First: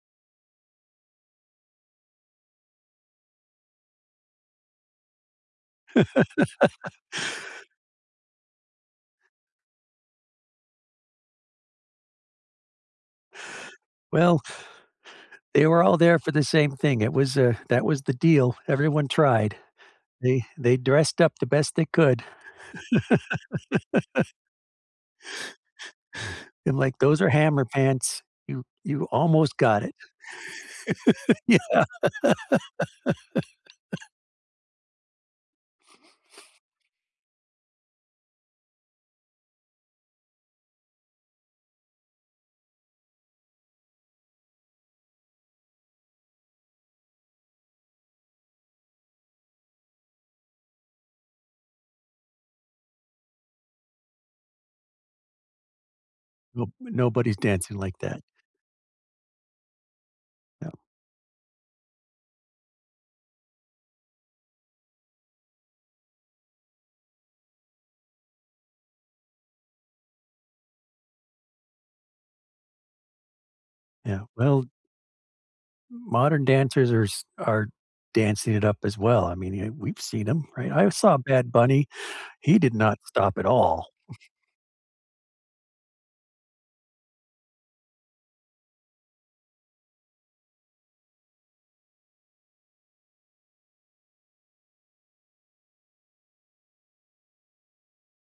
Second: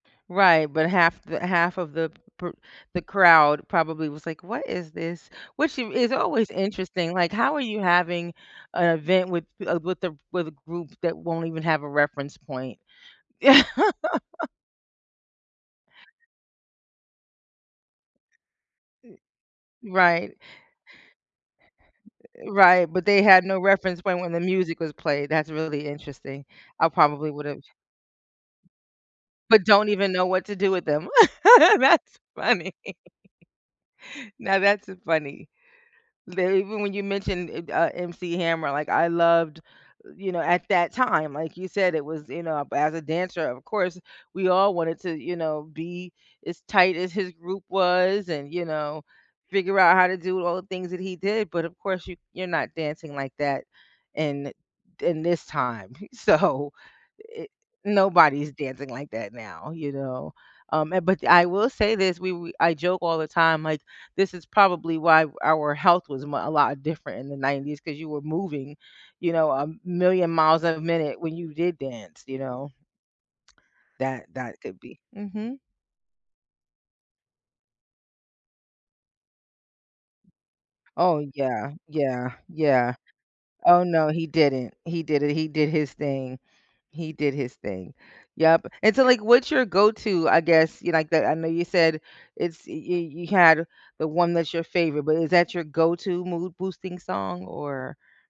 Right, but half the half of the per the crowd probably was like, "What is this?" which is always interesting, like, how are you having a event with a with a with a group that won't even have a reference point? Well they were all there for the same thing. It was, uh, that was the deal. Everyone tried. E right. They they dressed up the best they could. Eh right, but they had no reference point when the music was played. That's really interesting. and, I like, those probably are would've Hammer pants. You you almost But got don't it. even know what to do with them. Yeah. That's funny. Now that's a funny. They even when you mentioned, eh uh MC Hammer, like, I loved you know, at that time, like you said, it was, you know, as a dancer, of course, we all wanted to, you know, be as tight as his group was and, you know, figure out how to do all the things that he did, but of course you you're not dancing like that, in in this time. No So, nobody's it dancing like that. nobody's dancing like that now, you know, No. um, and but I will say this, we we I joke all the time, like, this is probably why our health was mu a lot different in the 90s 'cause you were moving, you know, a million miles a minute when you did dance, you know. Yeah, That that well could be. Mhm. modern dancers are s are dancing it up as well, I mean, ye we've seen him, right? I saw Oh, Bad yeah, Bunny. yeah, He did yeah. not stop at Oh, all. no, he didn't, he did it, he did his thing, he did his thing, yep. And so, like, what's your go to, I guess, you like that I know you said it's y y you had the one that's your favorite, but is that your go to mood boosting song, or?